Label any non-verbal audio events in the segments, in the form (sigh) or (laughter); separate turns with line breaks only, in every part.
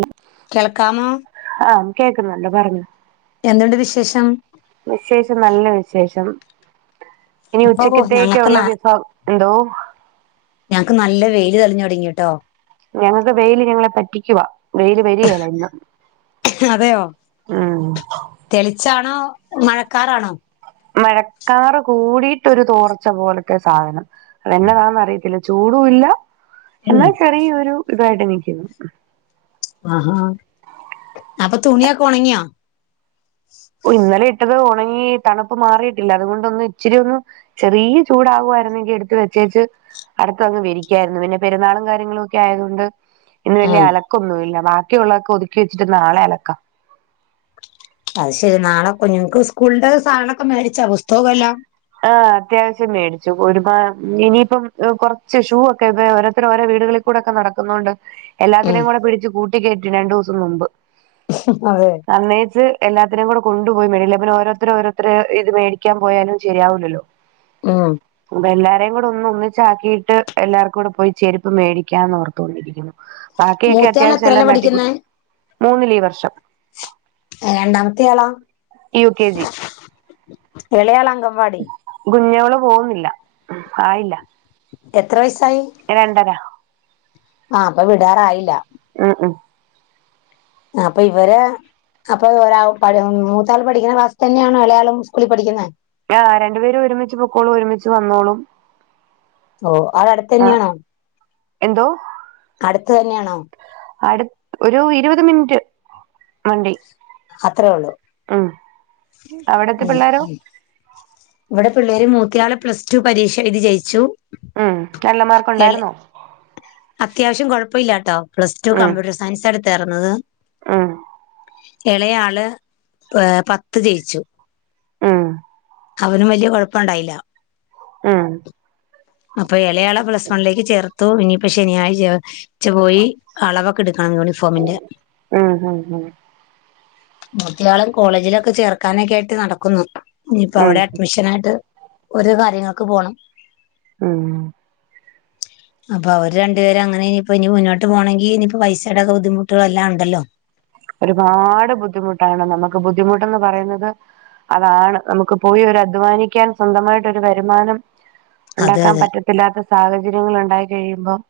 ഉം
കേൾക്കാമോ?
ആഹ് കേക്കുന്നുണ്ട് പറഞ്ഞോ
എന്തുണ്ട് വിശേഷം?
വിശേഷം നല്ല വിശേഷം. ഇനി
ഇപ്പൊ ഞങ്ങക്ക് ന
ഉച്ചക്കത്തേക്കുള്ള വിഭവം എന്തോ?
ഞങ്ങക്ക് നല്ല വെയില് തളിഞ്ഞ് തൊടങ്ങിയിട്ടോ.
ഞങ്ങക്ക് വെയില് ഞങ്ങളെ പറ്റിക്കുവാ. വെയില് വരിയേല ഇന്ന്
അതെയോ
ഉം
തെളിച്ചാണോ മഴക്കാറാണോ?
മഴക്കാറ് കൂടിയിട്ടൊരു തോർച്ച പോലത്തെ സാധനം അതെന്നതാന്ന് അറിയത്തില്ല ചൂടുവില്ല
ഉം
എന്നാ ചെറിയൊരു ഇതായിട്ട് നിക്കുന്നു
ആഹാ അപ്പൊ തുണിയൊക്കെ ഒണങ്ങിയോ?
ഓഹ് ഇന്നലെയിട്ടത് ഒണങ്ങി തണുപ്പ് മാറിയിട്ടില്ല അതുകൊണ്ടൊന്ന് ഇച്ചിരിയൊന്ന് ചെറിയ ചൂടാകുവായിരുന്നെങ്കി എടുത്ത് വെച്ചേച്ച് അടുത്തതങ്ങ് വിരിക്കായിരുന്നു പിന്നെ പെരുന്നാളും കാര്യങ്ങളും ഒക്കെ ആയത് കൊണ്ട് ഇന്ന് വലിയ
ഉം
അലക്കൊന്നുവില്ല ബാക്കിയുള്ളതൊക്കെ ഒതുക്കി വച്ചിട്ട് നാളെ അലക്കാം
അത് ശരിയാ നാളെ കുഞ്ഞുങ്ങക്ക് സ്കൂളിന്റെ സാധനൊക്കെ മേടിച്ചൊ പുസ്തകും എല്ലാം?
ആഹ് അത്യാവിശ്യം മേടിച്ചു ഒരുപാ ഇനിയിപ്പം കൊറച്ച് ഷൂവൊക്കെ ഇപ്പ ദേ ഓരോത്തരും ഓരോ വീടുകളിൽ കൂടൊക്കെ നടക്കുന്നോണ്ട്
ഉം
എല്ലാത്തിനും കൂടെ പിടിച്ച് കൂട്ടികേറ്റി രണ്ടൂസം നുമ്പ്
അതെ
അന്നേച്ച് എല്ലാത്തിനേം കൂടെ കൊണ്ടുപോയി മേളില് പിന്നെ ഓരോത്തര ഓരോരുത്തരു ഇത് മേടിക്കാൻ പോയാലും ശരിയാവുലല്ലോ
ഉം
എല്ലാരേകൂടെ ഒന്ന് ഒന്നിച്ചാക്കീട്ട് എല്ലാർക്കും കൂടെ പോയി ചെരുപ്പ് മേടിക്കാന്ന് ഓർത്തോണ്ടിരിക്കുന്നു ബാക്കിയൊക്കെ
മൂത്തയാൾ
അത്യാവശ്യം
എത്രല്ല
എല്ലാം തട്ടിക്കുടി
പഠിക്കുന്നേ
മൂന്നില് ഈ വർഷം
ഏഹ് രണ്ടാമത്തെയാളോ
യു കെ ജി
ഇളയാള് അങ്കംവാടി
കുഞ്ഞോള് പോവുന്നില്ല ആയില്ല
എത്ര വയസായി
രണ്ടര
ആ അപ്പ വിടാറായില്ല
ആഹ് ആഹ്
ആഹ് അപ്പൊ ഇവരെ അപ്പൊ ഒരാൾ (unintelligible) മൂത്താള് പഠിക്കുന്ന ക്ലാസ്സ്‌തന്നെണോ എളയാളും സ്കൂളിൽ പഠിക്കുന്നെ
ആഹ് രണ്ടു പേരും ഒരുമിച്ച് പൊക്കോളും ഒരുമിച്ച് വന്നോളും
ഓഹ് അവടെ
ആഹ്
അടുത്തന്നെയാണോ
എന്തോ
അടുത്ത് തന്നെയാണോ
അട് ഒരു ഇരുപത് മിൻറ്റ് വണ്ടി
അത്രേള്ളു
ഉം അവിടത്തെ പിള്ളേരോ
ഉം ഇവിടെ പിള്ളേര് മൂത്തിയാള് പ്ലസ് ടു പരീക്ഷഎഴുതി ജയിച്ചു
ഉം നല്ല
എള
മാർക്കുണ്ടായിരുന്നോ
അത്യാവശ്യം കുഴപ്പല്ലാട്ടോ പ്ലസ് ടു കമ്പ്യൂട്ടർ സയൻസ് എടുത്താറുന്നത്
ആഹ്
ഇളയാള് ഏ പത്ത് ജയിച്ചു
ആഹ്
അവനും വല്ല്യ കുഴപ്പണ്ടായില്ല
ആഹ്
അപ്പൊ എളയാളെ പ്ലസ് വൺലേക്ക് ചേർത്തു ഇനിയിപ്പോ ശനിയായിച്ച ച്ചപോയി അളവൊക്കെടുക്കണം യൂണിഫോമിന്റെ
ഉം ഉം
മറ്റെയാളെ കോളേജിലൊക്കെ ചേർക്കാനൊക്കെ ആയിട്ട് നടക്കുന്നു ഇനിയിപ്പ
ഉം ഉം
അവിടെ അഡ്മിഷനായിട്ട് ഓരോ കാര്യങ്ങൾക്ക് പോണം
ആഹ്
അപ്പൊ അവര് രണ്ടുപേരങ്ങന ഇനിയിപ്പ ഇനി മുന്നോട്ട് പോണെങ്കി ഇനിപ്പ പൈസയുടെക്കെ ബുദ്ധിമുട്ടുകള എല്ലാണ്ടല്ലോ
ഒരുപാട് ബുദ്ധിമുട്ടാണ് നമുക്ക് ബുദ്ധിമുട്ടന്ന് പറയുന്നത് അതാണ് നമുക്ക് പോയി ഒരു അധ്വാനിക്കാൻ സ്വന്തമായിട്ടൊരു വരുമാനം
അതെ
ഉണ്ടാക്കാൻ
അതെ
പറ്റത്തില്ലാത്ത സാഹചര്യങ്ങള്ണ്ടായി കഴിയുമ്പോം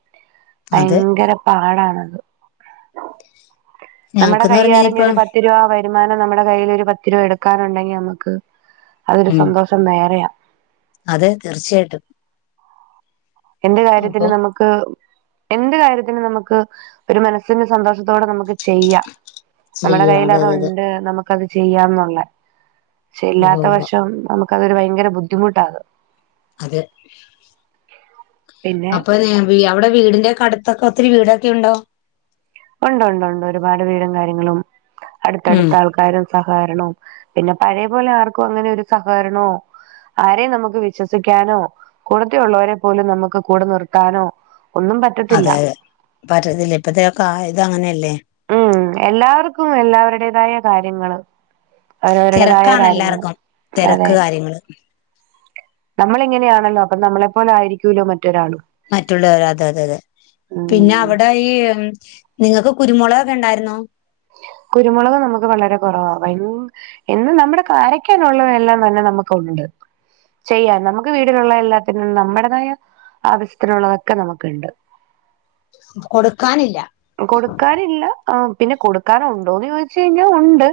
അത്
ഭയങ്കര പാടാണ് നമ്മുടെ
ഞങ്ങൾക്കെന്ന് പറഞ്ഞ ഇനിയിപ്പോ
കൈയ്യറിഞ്ഞൊരു പത്തു രൂപ വരു വരുമാനം നമ്മടെ കയ്ൽ ഒരു പത്ത് രൂപ എട്ക്കാനുണ്ടെങ്കിൽ നമക്ക് അതൊരു
ഉം
സന്തോഷം വേറെയാ
അതെ തീർച്ചയായിട്ടും
എന്ത്‌
അപ്പൊ
കാര്യത്തിനും നമ് ക്ക് എന്ത് കാര്യത്തിനും നമുക്ക് ഒരു മനസ്സിന് സന്തോഷത്തോടെ നമുക്ക് ചെയ്യാം നമ്മടെ
ചെയ്യാം
കയ്യ്ൽ
അതെ അതെ അതെ
അത്ണ്ട് നമുക്ക്ത് ചെയ്യാംന്നുള്ള ക്ഷെ
ഉവ്വ്
ഇല്ലാത്ത
ഉവ്വ്
പക്ഷം നമുക്കതൊരു ഭയങ്കര ബുദ്ധിമുട്ടാകും.
അതെ
പിന്നെ
അപ്പൊ (unintelligible) അവിടെ വീടിന്റെ കടുത്തൊക്കെ ഒത്തിരി വീടൊക്കെ ഉണ്ടോ?
ഉണ്ട് ണ്ട് ണ്ട് ഒരുപാട് വീടും കാര്യങ്ങളും
ഉം
അടുത്തടുത്ത ആൾക്കാരും സഹകരണം പിന്നെ പഴേ പോലെ ആർക്കും അങ്ങനെ ഒരു സഹകരണോ ആരേം നമുക്ക് വിശ്വസിക്കാനോ കൂടത്തി ഉള്ളവരെ പോലും നമുക്ക് കൂടെ നിർത്താനോ ഒന്നും പറ്റ
അതെ അതെ പറ്റത്തില ഇപ്പത്തെ കാ ഇതങ്ങനെയല്ലേ
എല്ലാർക്കും എല്ലാവരുടേതായ കാര്യങ്ങള് അവരവരുടേതായ
തിരക്കാണ്
കാര്യങ്ങള്
എല്ലാർക്കും
അതെ
തിരക്ക് കാര്യങ്ങള്
നമ്മള് ഇങ്ങനെയാണല്ലോ അപ്പൊ നമ്മളെപ്പോലായിരിക്കൂലോ മറ്റൊരാളും
മറ്റുള്ളവർ അതെ അതെ അതെ പിന്നെ
ഉം
അവടെ ഈ നിങ്ങക്ക് കുരുമുളകൊക്കെ ഉണ്ടായിരുന്നോ
കുരുമുളക് നമുക്ക് വളരെ കുറവാ ഭയ് എന്ന് നമ്മുടെ കാരയ്ക്കാനുള്ളതല്ലാം തന്നെ നമുക്കുണ്ട് ചെയ്യാം നമക്ക് വീടിലുള്ള എല്ലാത്തിനും നമ്മുടേതായ ആവശ്യത്തിനുള്ളതൊക്കെ നമ്ക്ക്ണ്ട്
കൊടുക്കാനില്ല
കൊടുക്കാനില്ല ആ പിന്നെ കൊടുക്കാനുണ്ടോന്ന് ചോയ്ച്ചഴിഞ്ഞാൽ ഉണ്ട്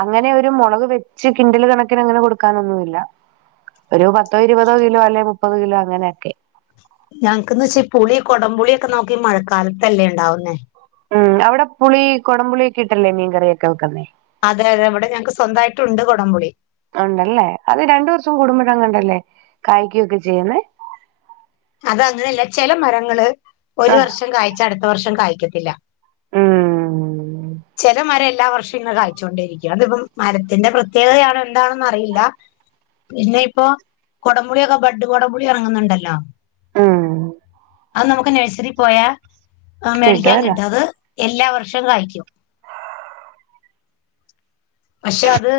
അങ്ങനെ ഒരു മുളക് വെച്ച് കിണ്ടൽ കണക്കിന് അങ്ങനെ കൊടുക്കാനൊന്നുല്ല ഒരു പത്തോ ഇരുപതോ കിലോ അല്ലെ മുപ്പത് കിലോ അങ്ങനെയൊക്കെ
ഞങ്ങക്ക്ന്ന്ച്ച ഈ പുളി കൊടം പുളിയൊക്കെ നോക്കി മഴക്കാലത്തല്ലേ ഉണ്ടാവുന്നേ
ഉം അവിടെ പുളി കൊടംപുളിയൊക്കെ ഇട്ടല്ലേ മീൻ കറിയൊക്കെ വെക്കന്നെ
അതെ അതെ ഇവടെ ഞങ്ങക്ക് സ്വന്തായിട്ടുണ്ട് കൊടംപുളി
ഉണ്ടല്ലേ അത് രണ്ടു വർഷം കൂടുമ്പഴെങ്ങാണ്ടല്ലേ കായ്ക്കൊക്കെ ചെയ്യുന്നെ
അതങ്ങനല്ല ചെല മരങ്ങള് ഒരു
ആ
വർഷം കായ്ച്ച അടുത്ത വർഷം കായ്ക്കത്തില്ല
ഉം
ചെല മരം എല്ലാ വർഷം ഇങ്ങനെ കായ്ച്ചോണ്ടിരിക്കും അതിപ്പം മരത്തിന്റെ പ്രത്യേകതയാണോ എന്താണെന്ന് അറിയില്ല പിന്നെ ഇപ്പൊ കൊടംപുളിയൊക്കെ ബഡ് കൊടപുളി ഇറങ്ങുന്നുണ്ടല്ലോ
ഉം
അത് നമുക്ക് നേഴ്സറി പോയാ മേടിക്കാൻ
കിട്ടുവല്ലോ
കിട്ടും അത് എല്ലാ വർഷവും കായ്ക്കും പക്ഷെ അത്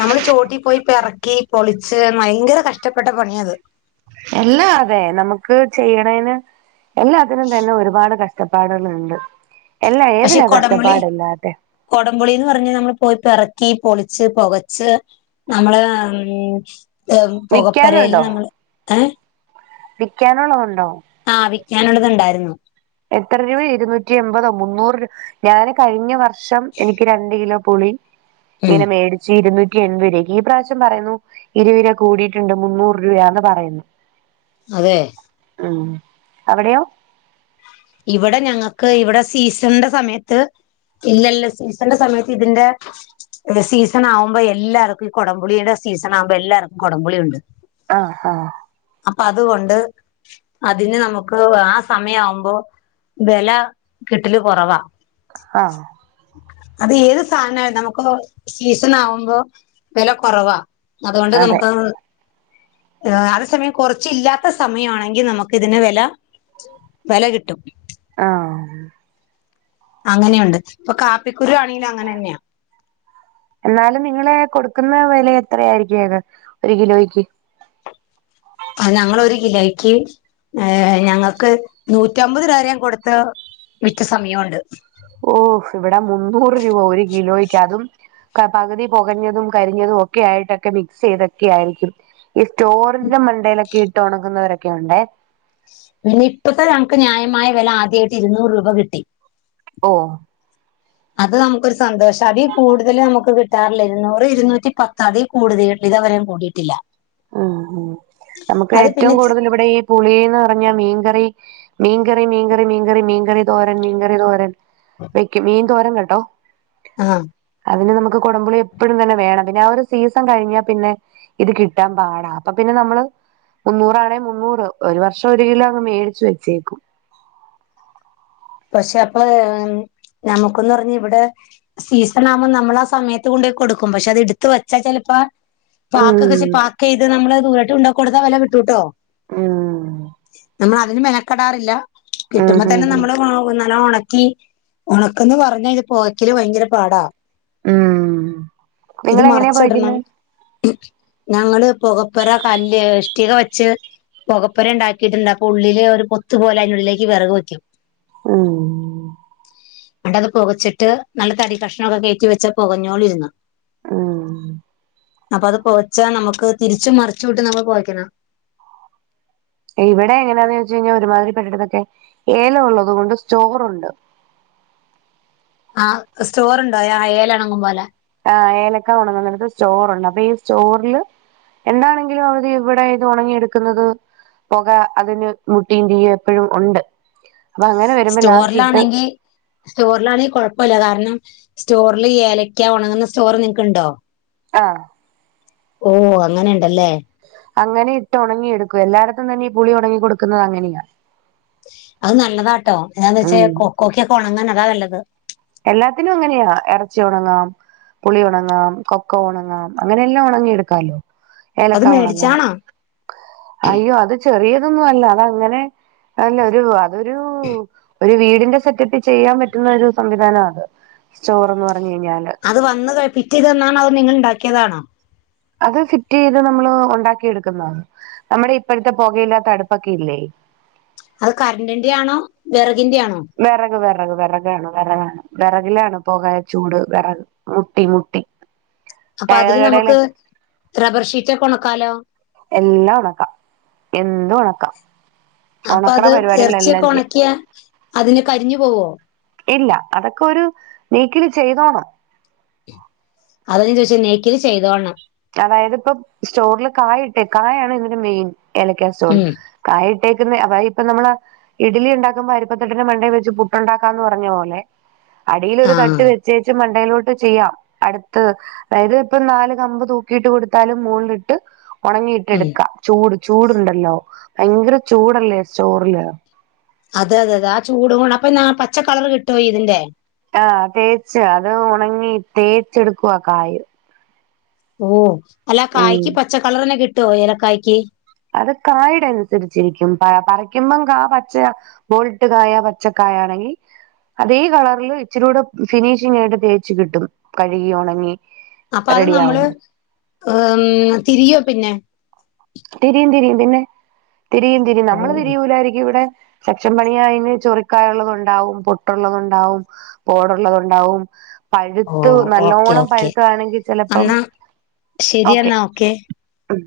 നമ്മള് ചോട്ടിൽ പോയി പിറക്കി പൊളിച്ച് ഭയങ്കര കഷ്ടപ്പെട്ട പണിയാ അത്
എല്ലാ അതെ നമുക്ക് ചെയ്യണേന് എല്ലാത്തിനും തന്നെ ഒരുപാട് കഷ്ടപ്പാടുകളുണ്ട് എല്ലാ ഏതിനാ കഷ്ടപ്പാടില്ലാത്തെ
കുടംപുളി എന്ന് പറഞ്ഞ നമ്മള് പോയി പെറക്കി പൊളിച്ച് പൊകച്ച് നമ്മള് ഉം പൊകപ്പൊരേല്
വിക്കാനുണ്ടോ
നമ്മള് ഏഹ്
വിക്കാനുള്ളത് ഉണ്ടോ
ആഹ് വിൽക്കാനുള്ളത് ഉണ്ടായിരുന്നു
എത്ര രൂപ ഇരുന്നൂറ്റി എൺപതോ മുന്നൂറ് രൂപ ഞാൻ കഴിഞ്ഞ വർഷം വർഷം എനിക്ക് രണ്ട് കിലോ പുളി
ഉം
ഇങ്ങനെ മേടിച്ച് ഇരുന്നൂറ്റി എൺപത് രൂപക്ക് ഈ പ്രാവശ്യം പറയുന്നു ഇരുപത് രൂപ കൂടിയിട്ടുണ്ട് മുന്നൂറ് രൂപയാന്ന് പറയുന്നു
അതെ
ആഹ് അവിടെയോ
ഇവിടെ ഞങ്ങക്ക് ഇവിടെ സീസൺന്റെ സമയത്ത് ഇല്ല ഇല്ല സീസന്റെ സമയത്ത് ഇതിന്റെ സീസൺ ആവ്മ്പോ എല്ലാർക്കും ഈ കുടംപുളിയുടെ സീസൺ ആവ്മ്പോ എല്ലാർക്കും കുടംപുളിയുണ്ട്
ആഹ് ആഹ്
അപ്പൊ അതുകൊണ്ട് അതിന് നമുക്ക് ആ സമയാവുമ്പോ വെല കിട്ടല് കുറവാ
ആഹ്
അത് ഏത് സാധനായാലും നമുക്ക് സീസൺ ആവുമ്പോ വില കുറവാ, അതുകൊണ്ട്
അതെ
നമുക്ക്, അതെ സമയം കുറച്ചില്ലാത്ത സമയമാണെങ്കിൽ നമുക്ക് ഇതിന് വില, വെല കിട്ടും,
ആഹ്,
അങ്ങനെയുണ്ട് ഇപ്പൊ കാപ്പിക്കുരു ആണെങ്കിലും അങ്ങനെ തന്നെയാ,
എന്നാലും നിങ്ങളേ കൊടുക്കുന്ന വില എത്രയായിരിക്കും അത് ഒരു കിലോയ്ക്ക്,
ഞങ്ങളൊരു കിലോയ്ക്ക് ഏ ഞങ്ങൾക്ക് നൂറ്റമ്പത് രൂപരയും കൊടുത്ത വിറ്റ സമയംണ്ട്,
ഓഹ് ഇവിടെ മുന്നൂറ് രൂപ ഒരു കിലോയ്ക്ക് അതും, പകുതി പൊകഞ്ഞതും കരിഞ്ഞതും ഒക്കെ ആയിട്ടൊക്കെ മിക്സ് ചെയ്തൊക്കെ ആയിരിക്കും, ഈ സ്റ്റോറിന്റെ മണ്ടയിലൊക്കെ ഇട്ട് ഉണങ്ങുന്നവരൊക്കെ ഉണ്ടെ,
പിന്നെ ഇപ്പത്തെ ഞങ്ങക്ക് ന്യായമായ വില ആദ്യമായിട്ട് ഇരുന്നൂറ് രൂപ കിട്ടി,
ഓഹ്,
അത് നമുക്കൊരു സന്തോഷം അതീ കൂടുതൽ നമുക്ക് കിട്ടാറില്ല ഇരുന്നൂറ് ഇരുന്നൂറ്റി പത്ത് അതിൽ കൂടുതലട്ട ഇതെവര കൂടിട്ട് ട്ടില്ല,
ആഹ് ആഹ് നമുക്ക് ഏറ്റവും
പിന്നെ
കൂടുതൽ ഇവിടെ ഈ പുളീന്ന് പറഞ്ഞ മീൻകറി മീൻകറി മീൻകറി മീൻകറി മീൻകറി തോരൻ മീൻകറി തോരൻ, വെക്കും മീൻന്തോരം കേട്ടോ,
ആഹ്,
അതിന് നമുക്ക് കുടംമ്പുളി എപ്പഴും തന്നെ വേണം പിന്നെ ആ ഒരു സീസൺ കഴിഞ്ഞാൽ പിന്നെ ഇത് കിട് ട്ടാൻ പാടാ അപ്പൊ പിന്നെ നമ്മള്, മുന്നൂറാണേ മുന്നൂറ് ഒരു വർഷം ഒരു കിലോ അങ്ങ് മേടിച്ചു വച്ചേക്കും,
പക്ഷെ അപ്പൊ നമുക്കൊന്ന് പറഞ്ഞ് ഇവിടെ, സീസൺ ആകുമ്പോൾ നമ്മൾ ആ സമയത്ത് കൊണ്ടോയ് കൊടുക്കും പക്ഷെ അത് എടുത്ത് വെച്ചാ ചിലപ്പോ, പാക്കെ
ഉം
പക്ക് ചെയ്ത് നമ്മള് ദൂരട്ട കൊണ്ട കൊടുത്താ വില കിട്ടൂട്ടോ,
ഉം,
നമ്മൾ അതിന് മെനക്കെടാറില്ല
ഉം
കിട്ടുമ്പോ
ഹും
തന്നെ
ഹും
നമ്മള്, നല്ലൊം ഒണക്കി ഉണക്കുംന്ന്‌ പറഞ്ഞാ ഇത് പുകക്കില് ഭയങ്കര പാടാ,
ഉം
ഇത്
നിങ്ങളെങ്ങനെയാ
മറച്ചിടണം,
പോയിക്കുന്നെ
ഞങ്ങള് പുകപ്പുര കല്ല് ഇഷ്ടിക വെച്ച്, പുകപ്പുര ഉണ്ടാക്കിയിട്ടുണ്ട് അപ്പൊ ഉള്ളില് ഒരു പൊത്ത് പോലെ അതിനുള്ളിലേക്ക് വിറക് വെക്കും,
ഉം
ങ്ങ്ട്ടത് പുകച്ചിട്ട് നല്ല തടി കക്ഷണംക്കെ കയറ്റി വെച്ച് പൊകഞ്ഞോളുരുന്ന്
ഉം
അപ്പൊ അത് പൊകച്ചാ നമുക്ക് തിരിച്ചും മറിച്ചു ഇട്ട് നമ്മള് പോയ്ക്കണം,
ഇവിടെ എങ്ങനെയാന്ന് ചോയ്ച്ച് കഴിഞ്ഞാൽ ഒരുമാതിരി പെട്ടതൊക്കെ ഏല ഉള്ളതുകൊണ്ട് സ്റ്റോറുണ്ട്,
ആഹ് സ്റ്റോറുണ്ടോ ആ ഏലണങ്ങും പോല,
ആഹ് ഏലക്ക ഉണങ്ങ്ന്നേട്ത്തെ സ്റ്റോറുണ്ട് അപ്പൊ ഈ സ്റ്റോറില്, എന്താണെങ്കിലും അത് ഇവിടെ ഇത് ഉണങ്ങിയെടുക്കുന്നത്, പുക അതിന് മുട്ടീ തീയും എപ്പഴും ഉണ്ട് അപ്പൊ അങ്ങനെ വരുമ്പോ ലാസ്റ്റ് ഇട്ട്,
സ്റ്റോറിലാണെങ്കിൽ കുഴപ്പല്ല കാരണം സ്റ്റോറിൽ ഏലക്ക ഉണങ്ങുന്ന സ്റ്റോർ നിങ്ങക്ക്ണ്ടോ,
ആഹ്,
ഓഹ് അങ്ങനെ ഉണ്ടല്ലേ,
അങ്ങനെ ഇട്ട് ഉണങ്ങിയെടുക്കും എല്ലായിടത്തും തന്നെ ഈ പുളി ഉണങ്ങി കൊടുക്കുന്നത് അങ്ങനെയാ,
അത് നല്ലതാട്ടോ എന്താന്ന് വെച്ച
ഉം
കൊക്കോക്ക്യോക്കെ ഉണങ്ങാൻ അതാ നല്ലത്,
എല്ലാത്തിനുങ്ങനെയാ ഇറച്ചി ഒണങ്ങാം പുളിയൊണങ്ങാം കൊക്കൊ ഒണങ്ങാം അങ്ങനെ എല്ലാം ഉണങ്ങി എടുക്കാാലോ
അത്
ഏലക്ക ഒണങ്ങാം.
മേടിച്ചാണോ
അയ്യോ അത് ചെറീയതൊന്നുല്ല അതങ്ങനെ നല്ല ഒരു ഒരൂ ഒരു വീടിന്റെ സെറ്റപ്പി ചെയ്യാൻ പറ്റുന്നൊരു സംവിധാനാത് സ്റ്റോറെന്ന് പറഞ് കയ്ഞ്ഞാല്
അത് വന്ന് പിറ്റയ്തന്നാണോ അത് നിങ്ങൾണ്ടാക്കിയതാണോ?
അത് ഫിറ്റിയ്ത് നമ്മള് ഒണ്ടാക്കിയെടുക്കുന്നതാ നമ്മുടെ ഇപ്പോഴത്തെ പുകയില്ലാത്ത അടുപ്പൊക്കെയില്ലേ?
അത് കരണ്ടിന്റെയാണോ വിറകിന്റെയാണോ?
വെറക് വെറക് വെറകാണ് വെറകാണ് വെറകിലാണ് പൊകായ ചൂട് വെറക് മുട്ടി മുട്ടി
അപ്പ
ടയർ
അതില്
കടയില്
നമുക്ക് റബ്ബർ ഷീറ്റൊക്കെ ഒണക്കാലോ
എല്ലാം ഒണക്കാം എന്തും ഒണക്കാം
അപ്പ അത് എറച്ചിയൊക്കെ
ചെയ്യാം
ഒണക്കിയാ അതിന് കരിഞ്ഞു പോവോ?
ഇല്ല അതൊക്കെ ഒരു നീക്കില് ചെയ്തോണം.
അത ഞാ ചോയ്ചെ നേക്കില് ചെയ്തോൾണം
അതായത് ഇപ്പം സ്റ്റോറില് കായ് ഇട്ടെ കായാണ് ഇതിന്റെ മെയിൻ ഏലക്ക സ്റ്റോർൽ
ഉം
കായിട്ടേക്കുന്ന അതായിപ്പൊ നമ്മള് ഇഡലിയുണ്ടാക്കുമ്പോ അരുപ്പത്തട്ടിന് മണ്ടേൽ വെച്ച് പുട്ടണ്ടാക്കാമ്ന്ന് പറഞ്ഞ പോലെ അടീയിലൊരു
ആഹ്
തട്ട് വെച്ചേച്ചും ഡൈലോട്ട് ചെയ്യാം അടുത്തത് അതയ്ത് പ്പൊ നാല് കമ്പ് തൂ ക്കിയിട്ട് കൊടുത്താല് മോള്ലിട്ട് ഒണങ്ങിയിട്ട്
ഉം
എടുക്കാം. ചൂട് ചൂടുണ്ടല്ലോ ഭയങ്കര ചൂടല്ലേ സ്റ്റോറില്
അതെ അതെതെ ആ ചൂടും ണപ്പൊ ഞാ പച്ചക്കളർ കിട്ടുവോയിതിന്റെ?
ആഹ് തേച്ച് അത് ഒണങ്ങി തേച്ചെടുക്കുവ കായ്
ഓഹ് അല്ല
ഉം
കായ്ക്ക് പച്ചക്കളർന്നെ കിട്ടുവോ ഏലക്കായ്ക്ക്.
അത് കായ്ടൻസരിച്ചിരിക്കും പ പറക്കുമ്പം കാ പച്ച വോൾട്ട് കായ പച്ചക്കായാണെങ്കിൽ അതീ കളറിൽ ഇച്ചിരൂടെ ഫിനിഷിംഗായിട്ട് തേച്ച് കിട്ടും കഴുകി ഒണങ്ങി
അപ്പൊ അത് നമ്മള് അം തിരിയോ പിന്നെ
തിരിയും തിരിയും പിന്നെ തിരിയും തിരിയും
ഓ
നമ്മള് തിരിയൂലായിരിക്കും ഇവിടെ സെക്ഷൻ പണി അയ്ഞ് ചൊറിക്കായ ഉള്ളതുണ്ടാവും പൊട്ടുള്ളതുണ്ടാവും പോടുള്ളതുണ്ടാവും
ഓ
പഴുത്തു
ഓക്കെ
നല്ലോണം
ഓക്കെ
പഴുത്ത താണെങ്കിൽ ചെലപ്പം ഓക്കെ
ആഹ് ഓക്കെ
ഉം